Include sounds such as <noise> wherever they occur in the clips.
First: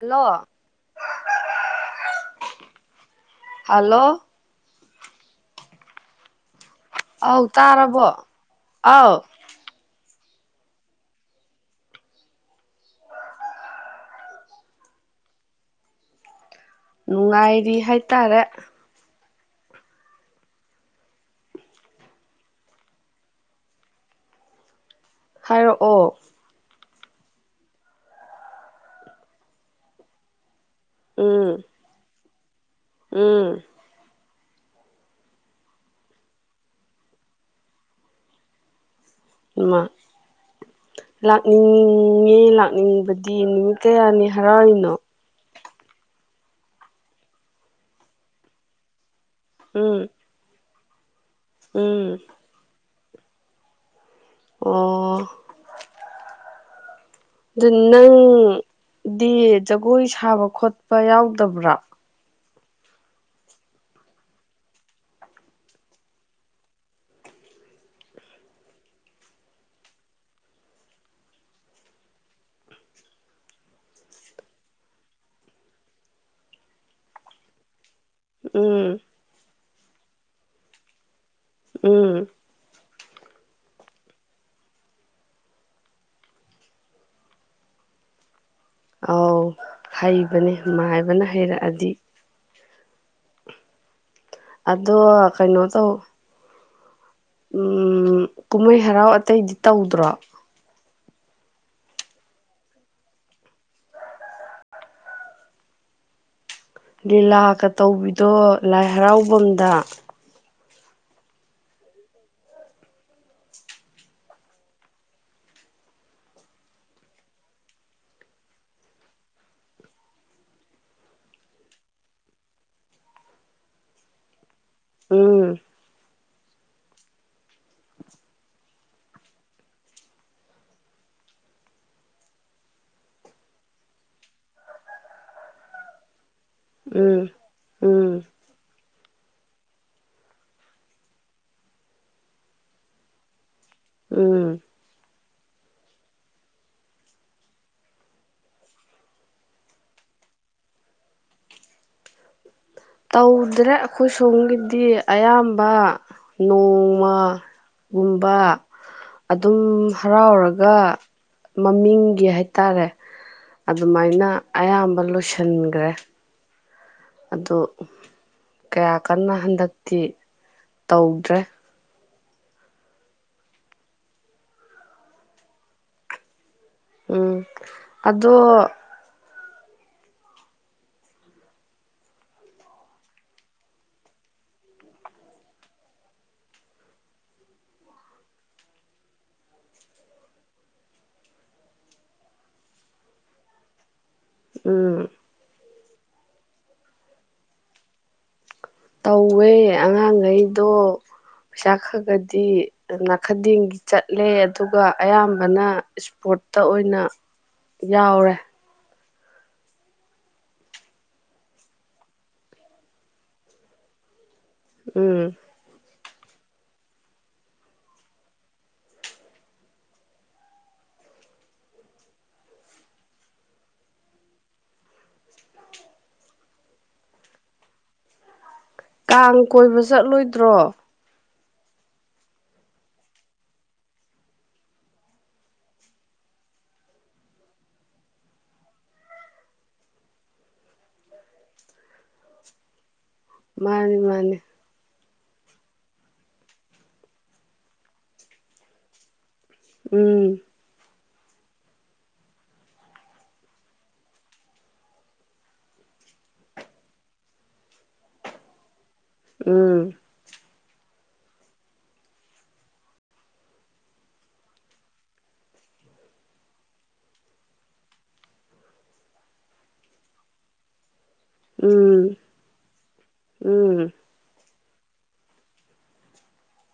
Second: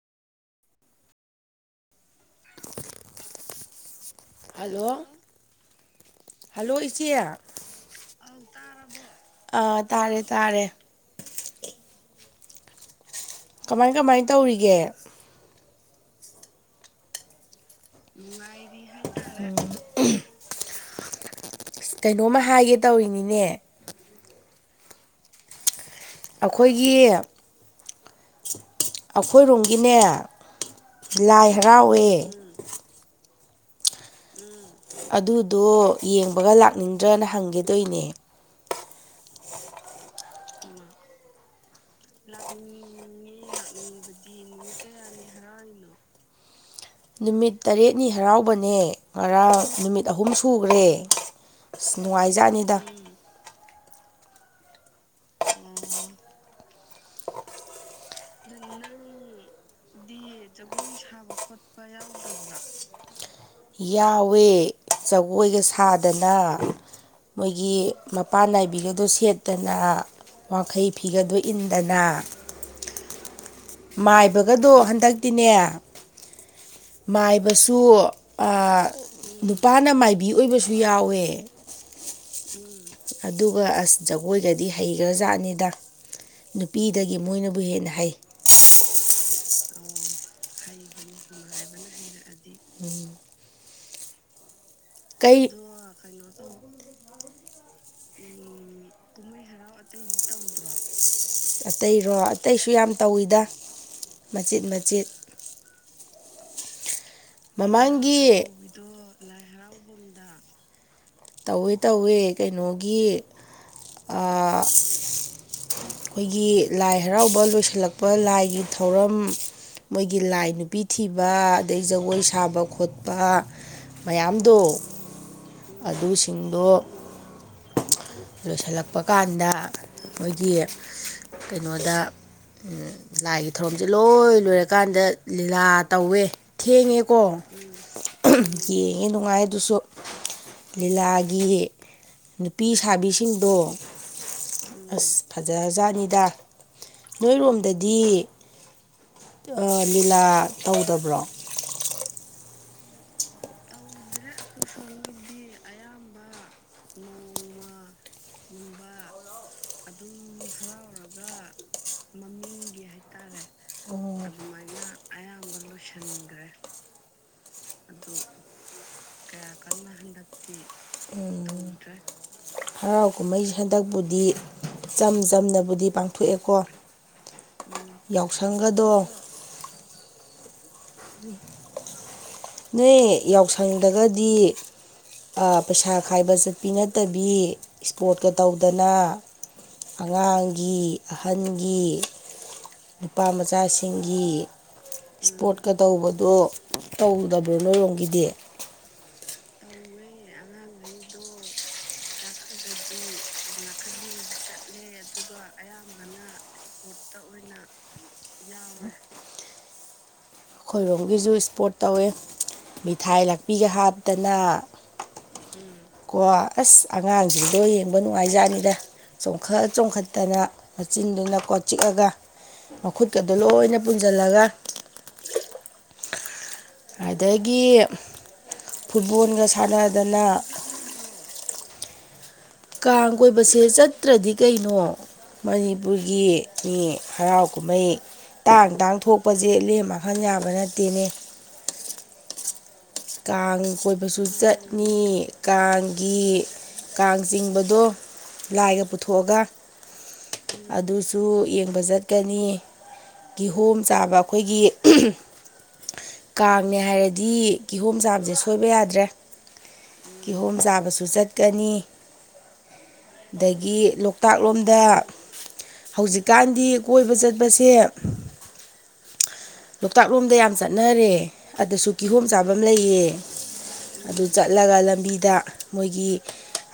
hello hello hello hello ꯏꯆꯦ ꯑ ꯑꯧ ꯇꯥꯔꯕꯣ ꯑꯥꯎ ꯇꯥꯔꯦ ꯇꯥꯔꯦ ꯀꯃꯥꯏ ꯀꯃꯥꯏ ꯇꯧꯔꯤꯒꯦ ꯅꯨꯡꯉꯥꯏꯔꯤ ꯍꯥꯏꯇꯥꯔꯦ ꯀꯩꯅꯣꯝꯃ ꯍꯥꯏꯒꯦ ꯇꯧꯔꯤꯅꯤꯅꯦ ꯍꯥꯏꯔꯛꯑꯣ ꯑꯩꯈꯣꯏꯒꯤ ꯑꯈꯣꯏ ꯔꯣꯝꯒꯤꯅꯦ ꯂꯥꯏ ꯎꯝ ꯍꯔꯥꯎꯋꯦ <inaudible> ꯎꯝ ꯑꯗꯨꯗꯣ ꯌꯦꯡꯕꯒ ꯂꯥꯛꯅꯤꯡꯗ꯭ꯔꯅ ꯍꯪꯒꯦ ꯇꯣꯏꯅꯦ ꯏꯃꯥ ꯂꯥꯛꯅꯤꯡꯉꯦ ꯂꯥꯛꯅꯤꯡꯕꯗꯤ ꯅꯨꯃꯤꯠ ꯀꯌꯥꯅꯤ ꯍꯔꯥꯎꯔꯤꯅꯣ ꯅꯨꯃꯤꯠ ꯇꯔꯦꯠꯅꯤ ꯍꯔꯥꯎꯕꯅꯦ ꯉꯔꯥꯡ ꯎꯝ ꯅꯨꯃꯤꯠ ꯑꯍꯨꯝ ꯁꯨꯒ꯭ꯔꯦ <unintelligible> ꯑꯁ ꯎꯝ ꯅꯨꯡꯉꯥꯏꯖꯥꯅꯤꯗ ꯑꯣ ꯗꯨ ꯅꯪꯗꯤ ꯖꯒꯣꯏ ꯁꯥꯕ ꯈꯣꯠꯄ ꯌꯥꯎꯗꯕ꯭ꯔꯣ ꯌꯥꯎꯋꯦ ꯖꯒꯣꯏꯒ ꯁꯥꯗꯅ ꯃꯣꯏꯒꯤ ꯃꯄꯥꯟ ꯅꯥꯏꯕꯤꯒꯗꯣ ꯁꯦꯠꯇꯅ ꯋꯥꯡꯈꯩ ꯐꯤꯒꯗꯣ ꯏꯟꯗꯅ ꯃꯥꯏꯕꯒꯗꯣ ꯍꯟꯗꯛꯇꯤꯅꯦ ꯃꯥꯏꯕꯁꯨ ꯎꯝ ꯄꯥꯅ ꯃꯥꯏꯕꯤ ꯑꯣꯏꯕꯁꯨ ꯌꯥꯎꯋꯦ ꯎꯝ ꯑꯗꯨꯒ ꯑꯁ ꯖꯒꯣꯏꯒꯗꯤ ꯍꯩꯈ꯭ꯔꯖꯥꯠꯅꯤꯗ ꯅꯨꯄꯤꯗꯒꯤ ꯃꯣꯏꯅꯕꯨ ꯍꯦꯟꯅ ꯍꯩ ꯑꯧ ꯍꯩꯕꯅꯦ ꯃꯥꯏꯕꯅ ꯍꯩꯔꯛꯑꯗꯤ ꯎꯝ ꯑꯗꯣ ꯀꯩꯅꯣ ꯇꯧ ꯎꯝ ꯀꯨꯝꯍꯩ ꯍꯔꯥꯎ ꯑꯇꯩꯗꯤ ꯇꯧꯗ꯭ꯔꯣ ꯑꯇꯩꯔꯣ ꯑꯇꯩꯁꯨ ꯌꯥꯝ ꯇꯧꯋꯤꯗ ꯃꯆꯤꯠ ꯃꯆꯤꯠ ꯂꯤꯂꯥꯀ ꯇꯧꯕꯤꯗꯣ ꯃꯃꯥꯡꯒꯤ ꯂꯥꯏ ꯍꯔꯥꯎꯕꯝ ꯗ ꯇꯧꯋꯦ ꯇꯧꯋꯦ ꯀꯩꯅꯣꯒꯤ ꯑ ꯈꯣꯏꯒꯤ ꯂꯥꯏ ꯍꯔꯥꯎꯕ ꯂꯣꯏꯁꯤꯜꯂꯛꯄ ꯂꯥꯏꯒꯤ ꯊꯧꯔꯝ ꯃꯣꯏꯒꯤ ꯂꯥꯏ ꯅꯨꯄꯤ ꯊꯤꯕ ꯑꯗꯩ ꯖꯒꯣꯏ ꯁꯥꯕ ꯈꯣꯠꯄ ꯃꯌꯥꯝꯗꯣ ꯎꯝ ꯑꯗꯨꯁꯤꯡꯗꯣ ꯂꯣꯏꯁꯤꯜꯂꯛꯄ ꯀꯥꯟꯗ ꯃꯣꯏꯒꯤ ꯀꯩꯅꯣꯗ ꯎꯝ ꯂꯥꯏꯒꯤ ꯊꯧꯔꯝꯁꯦ ꯂꯣꯏ ꯂꯣꯏꯔꯀꯥꯟꯗ ꯂꯤꯂꯥ ꯇꯧꯋꯦ ꯎꯝ ꯊꯦꯡꯉꯦꯀꯣ ꯎꯝ ꯌꯦ ꯉꯦ ꯅꯨꯡꯉꯥꯏ ꯑꯗꯨꯁꯨ ꯂꯤꯂꯥꯒꯤ ꯅꯨꯄꯤ ꯁ ꯁꯥꯕꯤꯁꯤꯡꯗꯣ ꯎꯝ ꯑꯁ ꯐꯖꯖꯥꯅꯤꯗ ꯅꯣꯏꯔꯣꯝꯗꯗꯤ ꯑ ꯂꯤꯂꯥ ꯇꯧꯗꯕ꯭ꯔꯣ ꯇꯧꯗꯦꯗ ꯑꯈꯣꯏ ꯁꯣꯝꯒꯤꯗꯤ ꯑꯌꯥꯝꯕ ꯅꯣꯡꯃꯒꯨꯝꯕ ꯑꯗꯨꯝ ꯍꯔꯥꯎꯔꯒ ꯃꯃꯤꯡꯒꯤ ꯍꯩ ꯇꯥꯔꯦ ꯑꯗꯨꯃꯥꯏꯅ ꯑꯗꯨꯃꯥꯏꯅ ꯑꯌꯥꯝꯕ ꯂꯣꯏꯁꯤꯟꯒꯔ꯭ꯦ ꯑꯗꯨ ꯀꯌꯥ ꯀꯟꯅ ꯍꯟꯗꯛꯇꯤ ꯇꯧꯗ꯭ꯔꯦ ꯍꯔꯥꯎ ꯀꯨꯝꯃꯩꯁꯦ ꯍꯟꯗꯛꯄꯨꯗꯤ ꯆꯝ ꯆꯝꯅꯕꯨꯗꯤ ꯄꯥꯡꯊꯣꯛꯑꯦꯀꯣ ꯎꯝ ꯑꯗꯣ ꯌꯥꯎꯁꯪꯒꯗꯣ ꯅꯣꯏ ꯌꯥꯎꯁꯪꯗꯒꯗꯤ ꯑ ꯄꯩꯁꯥ ꯈꯥꯏꯕ ꯆꯠꯄꯤ ꯅꯠꯇꯕꯤ ꯁ꯭ꯄꯣꯔꯠꯀ ꯇꯧꯗꯅ ꯑꯉꯥꯡꯒꯤ ꯑꯍꯟꯒꯤ ꯅꯨꯄꯥ ꯃꯆꯥꯁꯤꯡ ꯒꯤ ꯎꯝ ꯁ꯭ꯄꯣꯔꯠ ꯇꯧꯕꯗꯣ ꯇꯧꯗꯕ꯭ꯔꯣ ꯅꯣꯏꯔꯣꯝꯒꯤꯗꯤ ꯇꯧꯋꯦ ꯑꯉꯥꯡꯒꯩꯗꯣ ꯄꯩꯁꯥ ꯈꯒꯗꯤ ꯅꯥꯈꯗꯦꯡꯒꯤ ꯆꯠꯂꯦ ꯑꯗꯨꯒ ꯑꯌꯥꯝꯕꯅ ꯏꯁꯄꯣꯔꯠꯇ ꯑꯣꯏꯅ ꯌꯥꯎꯔꯦ ꯑꯩꯈꯣꯏꯔꯣꯝꯒꯤꯁꯨ ꯏꯁꯄꯣꯔꯠ ꯇꯧꯋꯦ ꯃꯤꯊꯥꯏ ꯂꯥꯛꯄꯤꯒ ꯍꯥꯞꯇꯅ ꯎꯝ <unintelligible> ꯀꯣ ꯑꯁ ꯑꯉꯥꯡꯁꯤꯡꯗꯣ ꯌꯦꯡꯕ ꯅꯨꯡꯉꯥꯏꯖꯥꯠꯅꯤꯗ ꯆꯣꯡꯈꯠ ꯆꯣꯡꯈꯠꯇꯅ ꯃꯆꯤꯟꯗꯨꯅ ꯀꯣ ꯆꯤꯛꯑꯒ ꯃꯈꯨꯠꯀꯗꯣ ꯂꯣꯏꯅ ꯄꯨꯟꯁꯤꯜꯂꯒ ꯑꯗꯒꯤ ꯀꯥꯡ ꯐꯨꯠꯕꯣꯜꯒ ꯀꯣꯏꯕ ꯁꯥꯟꯅꯗꯅ ꯆꯠꯂꯣꯏꯗ꯭ꯔꯣ ꯀꯥꯡ ꯀꯣꯏꯕꯁꯦ ꯆꯠꯇ꯭ꯔꯗꯤ ꯀꯩꯅꯣ ꯃꯅꯤꯄꯨꯔꯒꯤ ꯃꯤ ꯍꯔꯥꯎ ꯀꯨꯝꯍꯩ ꯇꯥꯡ ꯇꯥꯡ ꯊꯣꯛꯄꯁꯦ ꯂꯦꯝ ꯃꯥꯡꯍꯟ ꯌꯥꯕ ꯅꯠꯇꯦꯅꯦ ꯀꯥꯡ ꯃꯥꯅꯤ ꯀꯣꯏꯕꯁꯨ ꯃꯥꯅꯤ ꯆꯠꯅꯤ ꯀꯥꯡꯒꯤ ꯀꯥꯡ ꯆꯤꯡꯕꯗꯣ ꯂꯥꯏꯒ ꯄꯨꯊꯣꯛꯑꯒ ꯎꯝ ꯑꯗꯨꯁꯨ ꯑꯗꯨꯨ ꯌꯦꯡꯕ ꯆꯠꯀꯅꯤ ꯀꯤꯍꯣꯝ ꯆꯥꯕ ꯑꯩꯈꯣꯏꯒꯤ ꯀꯥꯡꯅꯦ ꯍꯥꯏꯔꯗꯤ ꯀꯤꯍꯣꯝ ꯆꯥꯕꯁꯦ ꯁꯣꯏꯕ ꯌꯥꯗ꯭ꯔꯦ ꯎꯝ ꯑꯃꯁꯨ ꯆꯠꯀꯅꯤ ꯑꯗꯒꯤ ꯂꯣꯛꯇꯥꯛ ꯂꯣꯝꯗ ꯍꯧꯖꯤꯛꯀꯥꯟꯗꯤ ꯀꯣꯏꯕ ꯆꯠꯄꯁꯦ ꯂꯣꯛꯇꯥꯛ ꯂꯣꯝꯗ ꯌꯥꯝ ꯆꯠꯅꯔꯦ ꯑꯗꯨꯁꯨ ꯎꯝ ꯀꯤꯍꯣꯝ ꯆꯥꯐꯝ ꯂꯩꯌꯦ ꯎꯝ ꯑꯗꯨ ꯆꯠ ꯆꯠꯂꯒ ꯂꯝꯕꯤꯗ ꯃꯣꯏꯒꯤ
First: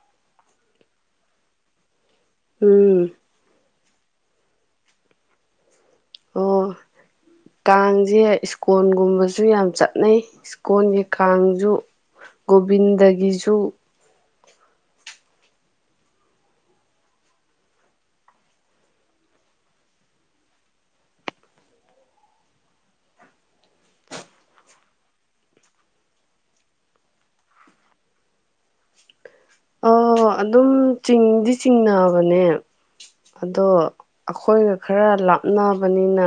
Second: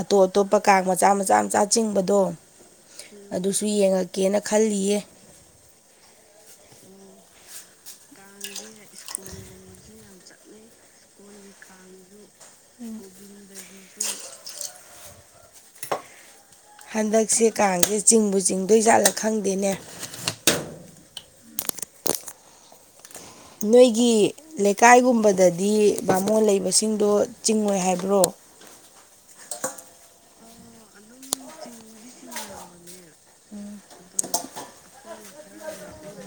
ꯑꯇꯣꯞ ꯑꯇꯣꯞꯄ ꯀꯥꯡ ꯃꯆꯥ ꯃꯆꯥ ꯃꯆꯥ ꯆꯤꯡꯕꯗ ꯑꯣ ꯎꯝ ꯑꯗꯨ ꯁꯨ ꯌꯦꯡꯉꯛꯀꯦꯅ ꯈꯜꯂꯤꯌꯦ ꯑꯣ ꯀꯥꯡꯁꯦ ꯏꯁꯀꯣꯟꯒꯨꯝꯕꯁꯨ ꯌꯥꯝ ꯆꯠꯅꯩ ꯏꯁꯀꯣꯟꯒꯤ ꯀꯥꯡꯁꯨ ꯣꯕꯤꯗ ꯒꯤꯖꯨ ꯍꯟꯗꯛꯁꯦ ꯀꯥꯡꯁꯦ ꯆꯤꯡꯕꯨ ꯆꯤꯡꯗꯣꯏꯖꯥꯠꯂ ꯈꯪꯗꯦꯅꯦ ꯅꯣꯏꯒꯤ ꯂꯩꯀꯥꯏꯒꯨꯝꯕꯗꯗꯤ ꯕꯥꯃꯣꯟ ꯂꯩꯕꯁꯤꯡꯗꯣ ꯆꯤꯡꯉꯣꯏ ꯍꯥꯏꯕ꯭ꯔꯣ ꯑꯣ ꯑꯗꯨꯝ ꯆꯤꯡꯗꯤ ꯆꯤꯡꯅꯕꯅꯦ ꯑꯗꯣ ꯑꯩꯈꯣꯏꯒ ꯈꯔ ꯂꯥꯞꯅꯕꯅꯤꯅ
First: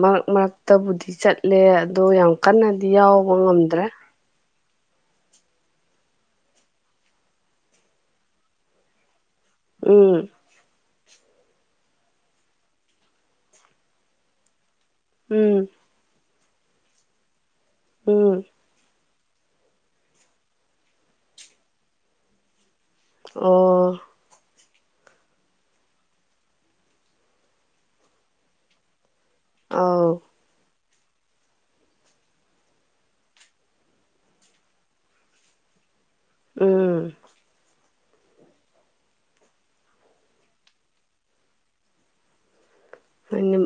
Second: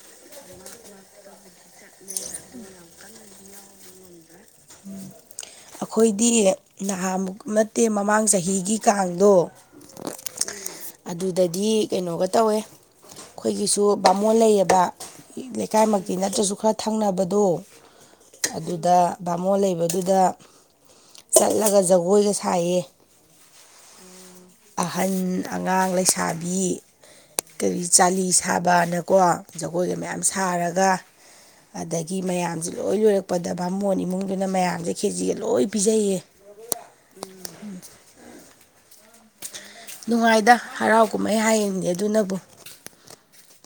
ꯃꯔꯛ ꯃꯔꯛꯇꯕꯨꯗꯤ ꯆꯠꯂꯦ ꯑꯗꯣ ꯌꯥꯝ ꯀꯟꯅꯗꯤ ꯌꯥꯎꯕ ꯉꯝꯗ꯭ꯔꯦ ꯑꯩꯈꯣꯏꯗꯤ ꯅꯍꯥꯃꯨꯛ ꯅꯠꯇꯦ ꯃꯃꯥꯡ ꯆꯍꯤꯒꯤ ꯀꯥꯡꯗꯣ ꯎꯝ ꯑꯗꯨꯗꯗꯤ ꯀꯩꯅꯣꯒ ꯇꯧꯋꯦ ꯑꯩꯈꯣꯏꯒꯤꯁꯨ ꯕꯥꯃꯣꯟ ꯂꯩꯌꯦꯕ ꯎꯝ ꯂꯩꯀꯥꯏꯃꯛꯇꯤ ꯅꯠꯇ꯭ꯔꯁꯨ ꯈꯔ ꯊꯪꯅꯕꯗꯣ ꯎꯝ ꯑꯗꯨꯗ ꯕꯥꯃꯣꯟ ꯂꯩꯕꯗꯨꯗ ꯆꯠꯂꯒ ꯖꯒꯣꯏꯒ ꯁꯥꯏꯌꯦ ꯑꯣ ꯑꯍꯟ ꯑꯉꯥꯡ ꯂꯩꯁꯥꯕꯤ ꯀꯔꯤ ꯆꯥꯂꯤ ꯁꯥꯕꯅ ꯀꯣ ꯖꯒꯣꯏꯒ ꯑꯥꯎ ꯃꯌꯥꯝ ꯁꯥꯔꯒ ꯑꯗꯒꯤ ꯃꯌꯥꯝꯁꯦ ꯂꯣꯏ ꯂꯣꯏꯔꯛꯄꯗ ꯚꯃꯣꯟ ꯏꯃꯨꯡꯗꯨꯅ ꯃꯌꯥꯝꯁꯦ ꯀꯦꯖꯤꯒ ꯂꯣꯏ ꯄꯤꯖꯩꯌꯦ ꯎꯝ ꯅꯨꯡꯉꯥꯏꯗ ꯍꯔꯥꯎ ꯀꯨꯝꯍꯩ ꯍꯥꯏꯌꯦꯡꯅꯦ ꯑꯗꯨꯅꯕꯨ ꯅ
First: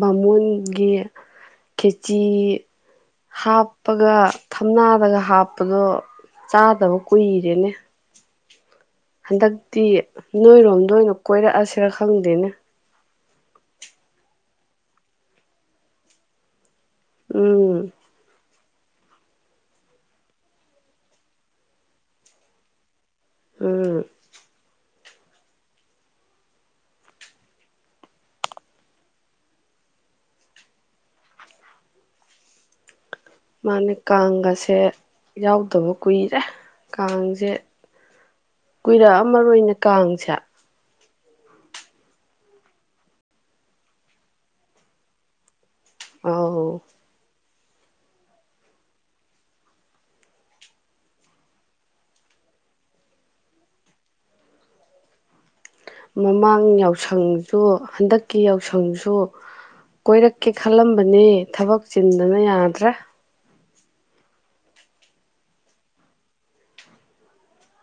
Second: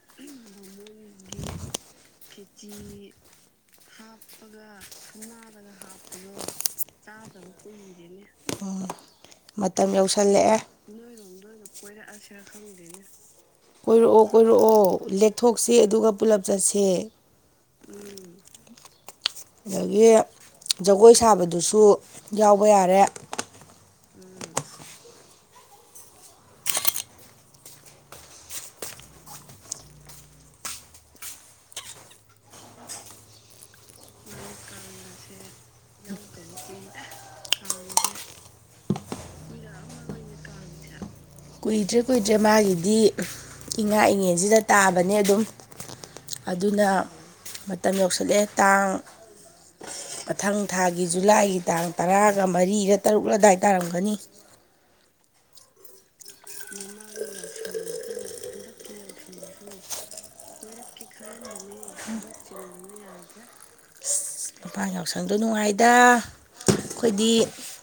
ꯕꯥꯃꯣꯟꯒꯤ ꯈꯦꯆꯤ ꯍꯥꯞ ꯎꯄꯒ ꯊꯝꯅꯥꯔꯒ ꯍꯥꯞꯄꯗꯣ ꯆꯥꯗꯕ ꯀꯨꯏꯔꯦꯅꯦ ꯑꯣ ꯍꯟꯗꯛꯇꯤ ꯅꯣꯏꯔꯣꯝꯗ ꯑꯣꯏꯅ ꯀꯣꯏꯔꯛꯑꯁꯤꯔ ꯈꯪꯗꯦꯅꯦ ꯀꯣꯏꯔꯛꯑꯣ ꯀꯣꯏꯔꯛꯑꯣ ꯂꯦꯛꯊꯣꯛꯁꯤ ꯑꯗꯨꯒ ꯄꯨꯂꯞ ꯆꯠꯁꯤ ꯍꯦ ꯎꯝ ꯑꯗꯒꯤ ꯖꯒꯣꯏ ꯁꯥꯕꯗꯨꯁꯨ ꯌꯥꯎꯕ ꯌꯥꯔꯦ ꯎꯝ ꯃꯥꯅꯦ ꯀꯥꯡꯒꯁꯦ ꯌꯥꯎꯗꯕ ꯀꯨꯏꯔꯦ ꯀꯥꯡꯁꯦ ꯀꯨꯏꯔꯛꯑ ꯃꯔꯣꯏꯅꯦ ꯀꯥꯡꯁꯦ ꯀꯨꯏꯗ꯭ꯔꯦ ꯀꯨꯏꯗ꯭ꯔꯦ ꯃꯥꯒꯤꯗꯤ ꯏꯉꯥ ꯏꯉꯦꯟꯁꯤꯗ ꯇꯥꯕꯅꯦ ꯑꯗꯨꯝ ꯑꯧ ꯑꯗꯨꯅ ꯃꯇꯝ ꯌꯧꯁꯤꯜꯂꯑꯦ ꯇꯥꯡ ꯃꯊꯪ ꯊꯥꯒꯤ ꯖꯨꯂꯥꯏꯒꯤ ꯇꯥꯡ ꯇꯔꯥꯒ ꯃꯔꯤꯒ ꯇꯔꯨꯛ ꯑꯗꯥꯏ ꯇꯥꯔꯝꯒꯅꯤ ꯃꯃꯥꯡ ꯌꯥꯎꯁꯪꯁꯨ ꯍꯟꯗꯛꯀꯤ ꯌꯥꯎꯁꯪꯁꯨ ꯀꯣꯏꯔꯛꯀꯦ ꯈꯜꯂꯝꯕꯅꯤ ꯊꯕꯛ ꯆꯤꯟꯗꯅ ꯌꯥꯗ꯭ꯔꯥ ꯃꯄꯥꯟ ꯌꯥꯎꯁꯪꯗꯣ ꯅꯨꯡꯉꯥꯏꯗ ꯑꯩꯈꯣꯏꯗꯤ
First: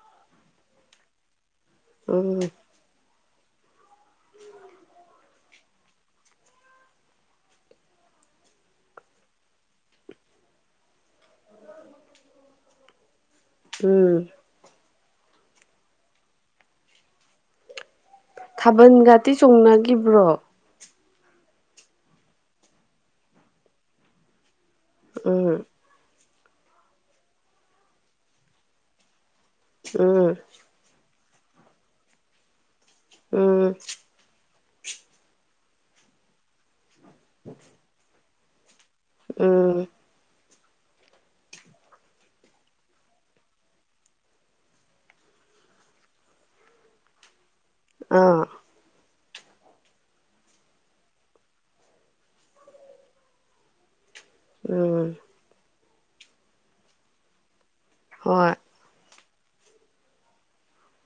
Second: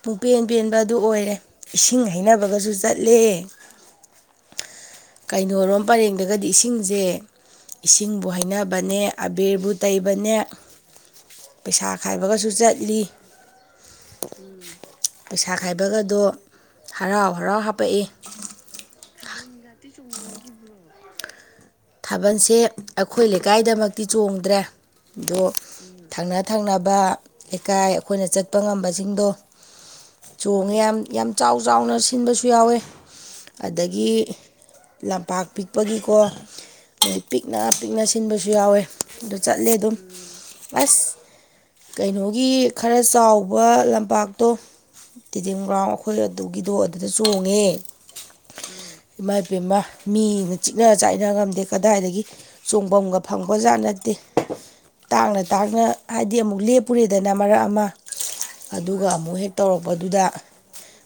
ꯄꯨꯡꯄꯦꯟ ꯄꯦꯟꯕ ꯑꯗꯨ ꯑꯣꯏꯔꯦ ꯏꯁꯤꯡ ꯎꯝ ꯍꯩꯅꯕꯒꯁꯨ ꯆꯠꯂꯦ <inaudible> ꯀꯩꯅꯣꯣꯔꯣꯝ ꯄꯔꯦꯡꯗꯒꯗꯤ ꯏꯁꯤꯡꯁꯦ ꯏꯁꯤꯡꯕꯨ ꯍꯩꯅꯕꯅꯦ ꯑꯕꯦꯔꯕꯨ ꯇꯩꯕꯅꯦ ꯄꯩꯁꯥ ꯈꯥꯏꯕꯒꯁꯨ ꯆꯠꯂꯤ ꯎꯝ ꯄꯩꯁꯥ ꯈꯥꯏꯕꯒꯗꯣ ꯍꯔꯥꯎ ꯍꯔꯥꯎ ꯍꯥꯄꯛꯏ ꯊꯥꯕꯜꯒꯇꯤ ꯆꯣꯡꯅꯈꯤꯕ꯭ꯔꯣ ꯊꯥꯕꯜꯁꯦ ꯑꯩꯈꯣꯏ ꯂꯩꯀꯥꯏꯗꯃꯛꯇꯤ ꯆꯣꯡꯗ꯭ꯔꯦ ꯑꯗꯨ ꯎꯝ ꯊꯪꯅ ꯊꯪꯅꯕ ꯂꯩꯀꯥꯏ ꯑꯩꯈꯣꯏꯅ ꯆꯠꯄ ꯉꯝꯕꯁꯤꯡꯗꯣ ꯎꯝ ꯆꯣꯡꯉꯦ ꯌꯥꯝ ꯌꯥꯝ ꯆꯥꯎ ꯆꯥꯎꯅ ꯁꯤꯟꯕꯁꯨ ꯌꯥꯎꯋꯦ ꯎꯝ ꯑꯗꯒꯤ ꯂꯝꯄꯥꯛ ꯄꯤꯛꯄꯒꯤꯀꯣ ꯑꯩ ꯄꯤꯛꯅ ꯄꯤꯛꯅ ꯁꯤꯟꯕꯁꯨ ꯌꯥꯎꯋꯦ ꯑꯗꯨ ꯆꯠꯂꯦ ꯎꯝ ꯑꯗꯨꯝ ꯑꯁ ꯀꯩꯅꯣꯒꯤ ꯈꯔ ꯆꯥꯎꯕ ꯂꯝꯄꯥꯛꯇꯣ ꯇꯤꯗꯤꯦꯝ ꯒ꯭ꯔꯥꯎꯟ ꯑꯩꯈꯣꯏ ꯑꯗꯨꯒꯤꯗꯣ ꯑꯗꯨꯗ ꯆꯣꯡꯉꯦ ꯑꯥ ꯏꯃꯥ ꯏꯕꯄꯥꯃ ꯃꯤꯅ ꯆꯤꯛꯅ ꯆꯥꯏꯅ ꯉꯝꯗꯦ ꯀꯗꯥꯏꯗꯒꯤ ꯆꯣꯡꯐꯝꯝꯒ ꯐꯪꯕꯖꯥꯠ ꯅꯠꯇꯦ ꯎꯝ ꯇꯥꯡꯅ ꯇꯥꯡꯅ ꯍꯥꯏꯗꯤ ꯑꯃꯨꯛ ꯂꯦꯞꯄꯨꯔꯦꯗꯅ ꯃꯔꯛ ꯑꯃ ꯍꯣꯏ ꯑꯣ ꯑꯗꯨꯒ ꯑꯃꯨꯛ ꯍꯦꯛ ꯇꯧꯔꯛꯄꯗꯨꯗ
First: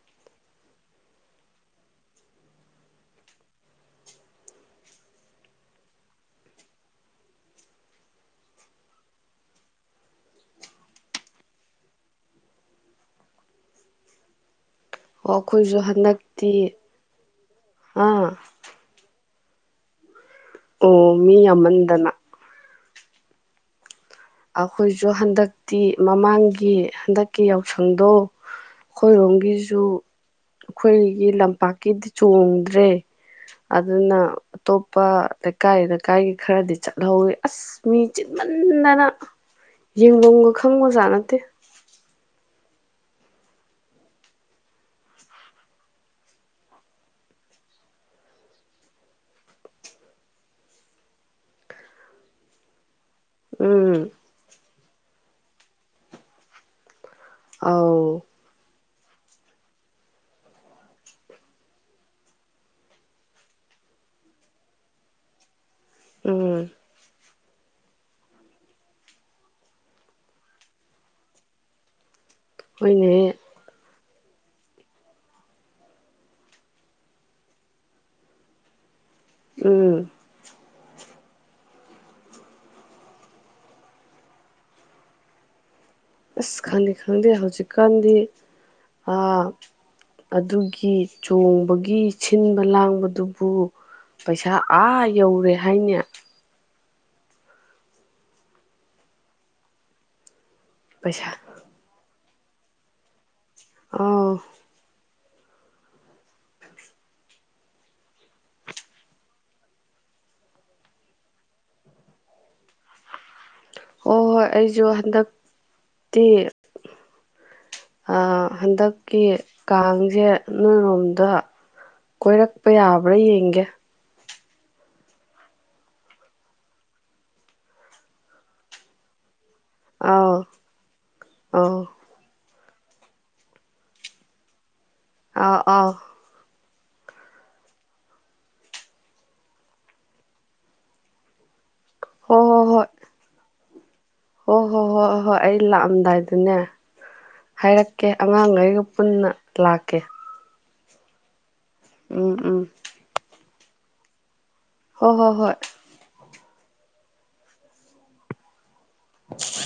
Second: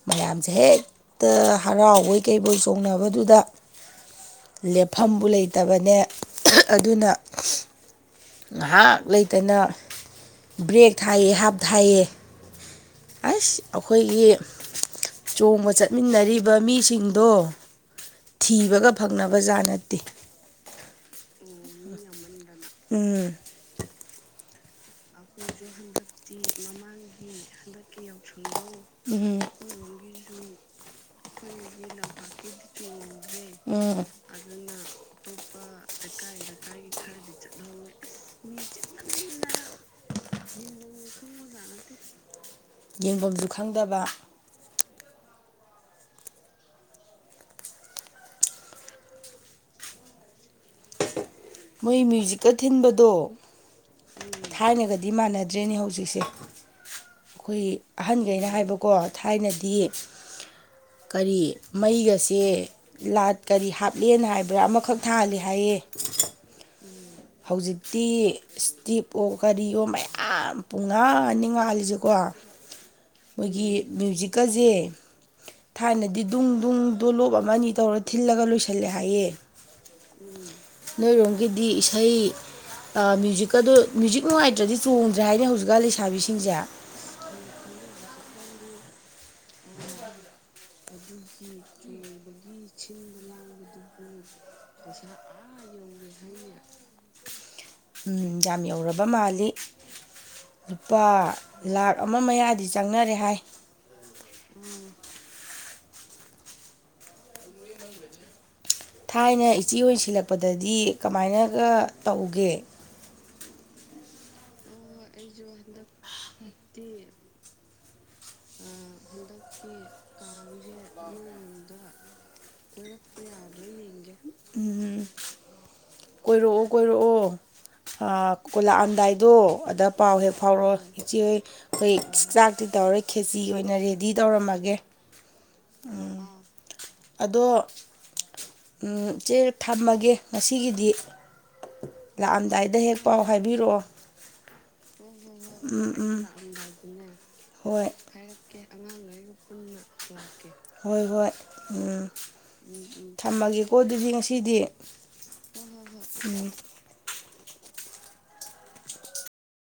ꯃꯌꯥꯝꯁꯦ ꯍꯦꯛꯇ ꯍꯔꯥꯎꯕꯣꯏ ꯀꯩꯕꯣꯏ ꯆꯣꯡꯅꯕꯗꯨꯗ ꯂꯦꯞꯐꯝꯕꯨ ꯂꯩ ꯐꯠꯇꯕꯅꯦ ꯑꯗꯨꯅ ꯉꯍꯥꯛ ꯂꯩꯇꯅ ꯕ꯭ꯔꯦꯛ ꯊꯥꯏꯌꯦ ꯍꯥꯞ ꯊꯥꯏꯌꯦ ꯑꯁ ꯑꯈꯣꯏꯒꯤ ꯆꯣꯡꯕ ꯑꯩꯈꯣꯏꯁꯨ ꯍꯟꯗꯛꯇꯤ ꯆꯠꯃꯤꯟꯅꯔꯤꯕ ꯃꯤꯁꯤꯡꯗꯣ ꯑꯥ ꯊꯤꯕꯒ ꯐꯪꯅꯝ ꯕꯖꯥ ꯅꯠꯇꯦ ꯑꯣ ꯃꯤ ꯌꯥꯃꯟꯗꯅ ꯎꯝ ꯑꯛ ꯑꯈꯣꯏꯁꯨ ꯍꯟꯗꯛꯇꯤ ꯃꯃꯥꯡꯒꯤ ꯍꯟꯗꯛ ꯀꯤ ꯌꯥꯥꯎꯁ ꯈꯪꯗꯣ ꯎꯝ ꯈꯣꯏꯔꯣꯝꯒꯤꯁꯨ ꯑꯈꯣꯏꯒꯤ ꯂꯝꯄꯥꯛꯀꯤ ꯗꯤ ꯆꯣꯡꯗ꯭ꯔꯦ ꯎꯝ ꯑꯗꯨꯅ ꯑꯇꯣꯞꯄ ꯀꯥꯏꯗ ꯀꯥꯏꯒꯤ ꯈꯔꯗꯤ ꯆꯠꯍꯧꯋꯤ ꯑꯁ ꯃꯤ ꯆꯤꯟꯃꯟꯅꯅ ꯌꯦꯡꯕꯝꯒ ꯈꯪꯕꯖꯥꯠ ꯅꯠꯇꯦ ꯌꯦꯡꯕꯝꯖꯨ ꯈꯪꯗꯕ ꯃꯣꯏ ꯃ꯭ꯌꯨꯖꯤꯛꯀ ꯊꯤꯟꯕꯗꯣ ꯎꯝ ꯊꯥꯏꯅꯦ ꯒꯠ ꯗꯤ ꯃꯥꯟꯅꯗ꯭ꯔꯦꯅꯦ ꯍꯧꯖꯤꯛꯁꯦ ꯑꯈꯣꯏ ꯑꯧ ꯑꯍꯟꯒꯩꯅ ꯍꯥꯏꯕ ꯀꯣ ꯊꯥꯏꯅꯗꯤ ꯀꯔꯤ ꯃꯩꯒꯁꯦ ꯂꯥꯠ ꯀꯔꯤ ꯍꯥꯞꯂꯦꯟ ꯍꯥꯏꯕ꯭ꯔꯥ ꯑꯃꯈꯛ ꯊꯥꯍꯂꯦ ꯍꯥꯏꯌꯦ ꯎꯝ ꯍꯧꯖꯤꯛꯇꯤ ꯏꯁꯇꯤꯞ ꯑꯣ ꯀꯔꯤꯑꯣ ꯃꯌꯥꯝ ꯄꯨꯡꯉꯥꯟ ꯅꯤ ꯉꯥꯜꯂꯤꯁꯤꯀꯣ ꯍꯣꯏꯅꯦ ꯃ꯭ꯌꯨꯖꯤꯛꯀꯖꯦ ꯊꯥꯏꯅꯗꯤ ꯗꯨꯡ ꯗꯨꯡ ꯗꯨꯂꯣꯞ ꯑꯃ ꯅꯤ ꯇꯧꯔ ꯊꯤꯜꯂꯒ ꯂꯣꯏꯁꯤꯜꯂꯦ ꯍꯥꯏꯌꯦ ꯎꯝ ꯅꯣꯏꯔꯣꯝꯒꯤꯗꯤ ꯏꯁꯩ ꯑ ꯃ꯭ꯌꯨꯖꯤꯛꯀ ꯗꯨ ꯃ꯭ꯌꯨꯖꯤꯛ ꯅꯨꯡꯉꯥꯏꯇ꯭ꯔꯗꯤ ꯆꯣꯡꯗ꯭ꯔꯦ ꯍꯥꯏꯅ ꯍꯧꯖꯤꯛꯀꯥ ꯂꯩꯁ ꯑꯁ ꯈꯪꯗꯦ ꯈꯪꯗꯦ ꯍꯧꯖꯤꯛꯀꯥꯟꯗꯤ ꯑ ꯑꯗꯨꯒꯤ ꯆꯣꯡꯕꯒꯤ ꯁꯤꯟꯕ ꯂꯥꯡꯕꯗꯨꯕꯨ ꯄꯩꯁꯥ ꯑꯥ ꯌꯧꯔꯦ ꯍꯥꯏꯅꯦ ꯎꯝ ꯌꯥꯝ ꯌꯧꯔꯕ ꯃꯥꯜꯂꯤ ꯂꯨꯄꯥ ꯄꯩꯁꯥ ꯂꯥꯛ ꯑꯝ ꯃꯥ ꯃꯌꯥꯗꯤ ꯆꯪꯅꯔꯦ ꯍꯥꯏ ꯑꯧ ꯊꯥꯏꯅ ꯏꯆꯦꯑꯣꯏ ꯁꯤꯜꯂꯛꯄꯗꯗꯤ ꯀꯃꯥꯏꯅꯒ ꯇꯧꯒꯦ ꯍꯣꯏ ꯍꯣꯏ ꯑꯩꯁꯨ ꯍꯟꯗꯛ ꯇꯤ ꯑ ꯍꯟꯗꯛ ꯀꯤ ꯀꯥꯡꯁꯦ ꯅꯣꯏꯔꯣꯝꯗ ꯀꯣꯏꯔꯛꯄ ꯌꯥꯕ꯭ꯔꯥ ꯌꯦꯡꯒꯦ ꯎꯝ ꯀꯣꯏꯔꯛꯑꯣ ꯀꯣꯏꯔꯛꯑꯣ ꯀꯣꯏ ꯂꯥꯛꯑꯝꯗꯥꯏꯗꯣ ꯑꯗ ꯄꯥꯎ ꯍꯦꯛ ꯑꯥꯎ ꯐꯥꯎꯔꯛꯑꯣ ꯏꯆꯦ ꯑꯥꯎ ꯀꯩ ꯆꯥꯛ ꯑꯗꯨ ꯇꯧꯔꯦ ꯈꯦꯆꯤ ꯑꯣꯏꯅ ꯔꯦ ꯗꯤ ꯇꯧꯔꯝꯃꯒꯦ ꯑꯧ ꯑꯧ ꯑꯗꯣ ꯑꯝ ꯆꯦ ꯊꯝꯃꯒꯦ ꯉꯁꯤꯒꯤꯗꯤ ꯍꯣ ꯂꯥꯛꯑꯝꯗꯥꯏꯗ ꯍꯣꯏ ꯍꯦꯛ ꯄꯥꯎ ꯍꯥꯏꯕꯤꯔꯛꯑꯣ ꯍꯣ ꯍꯣ ꯍꯣ ꯍꯣꯏ ꯑꯩ ꯎꯝ ꯎꯝ ꯂꯥꯛꯑꯝꯗꯥꯏꯗꯅꯦ ꯍꯣꯏ ꯍꯥꯏꯔꯛꯀꯦ ꯑꯉꯥꯡꯈꯩꯒ ꯄꯨꯟꯅ ꯂꯥꯛꯀꯦ ꯍꯣꯏ ꯍꯣꯏ ꯎꯝ ꯊꯝꯃꯒꯦ ꯑꯣ ꯑꯗꯨꯗꯤ ꯉꯁꯤꯗꯤ ꯍꯣ ꯍꯣ ꯍꯣꯏ ꯎꯝ <unintelligible>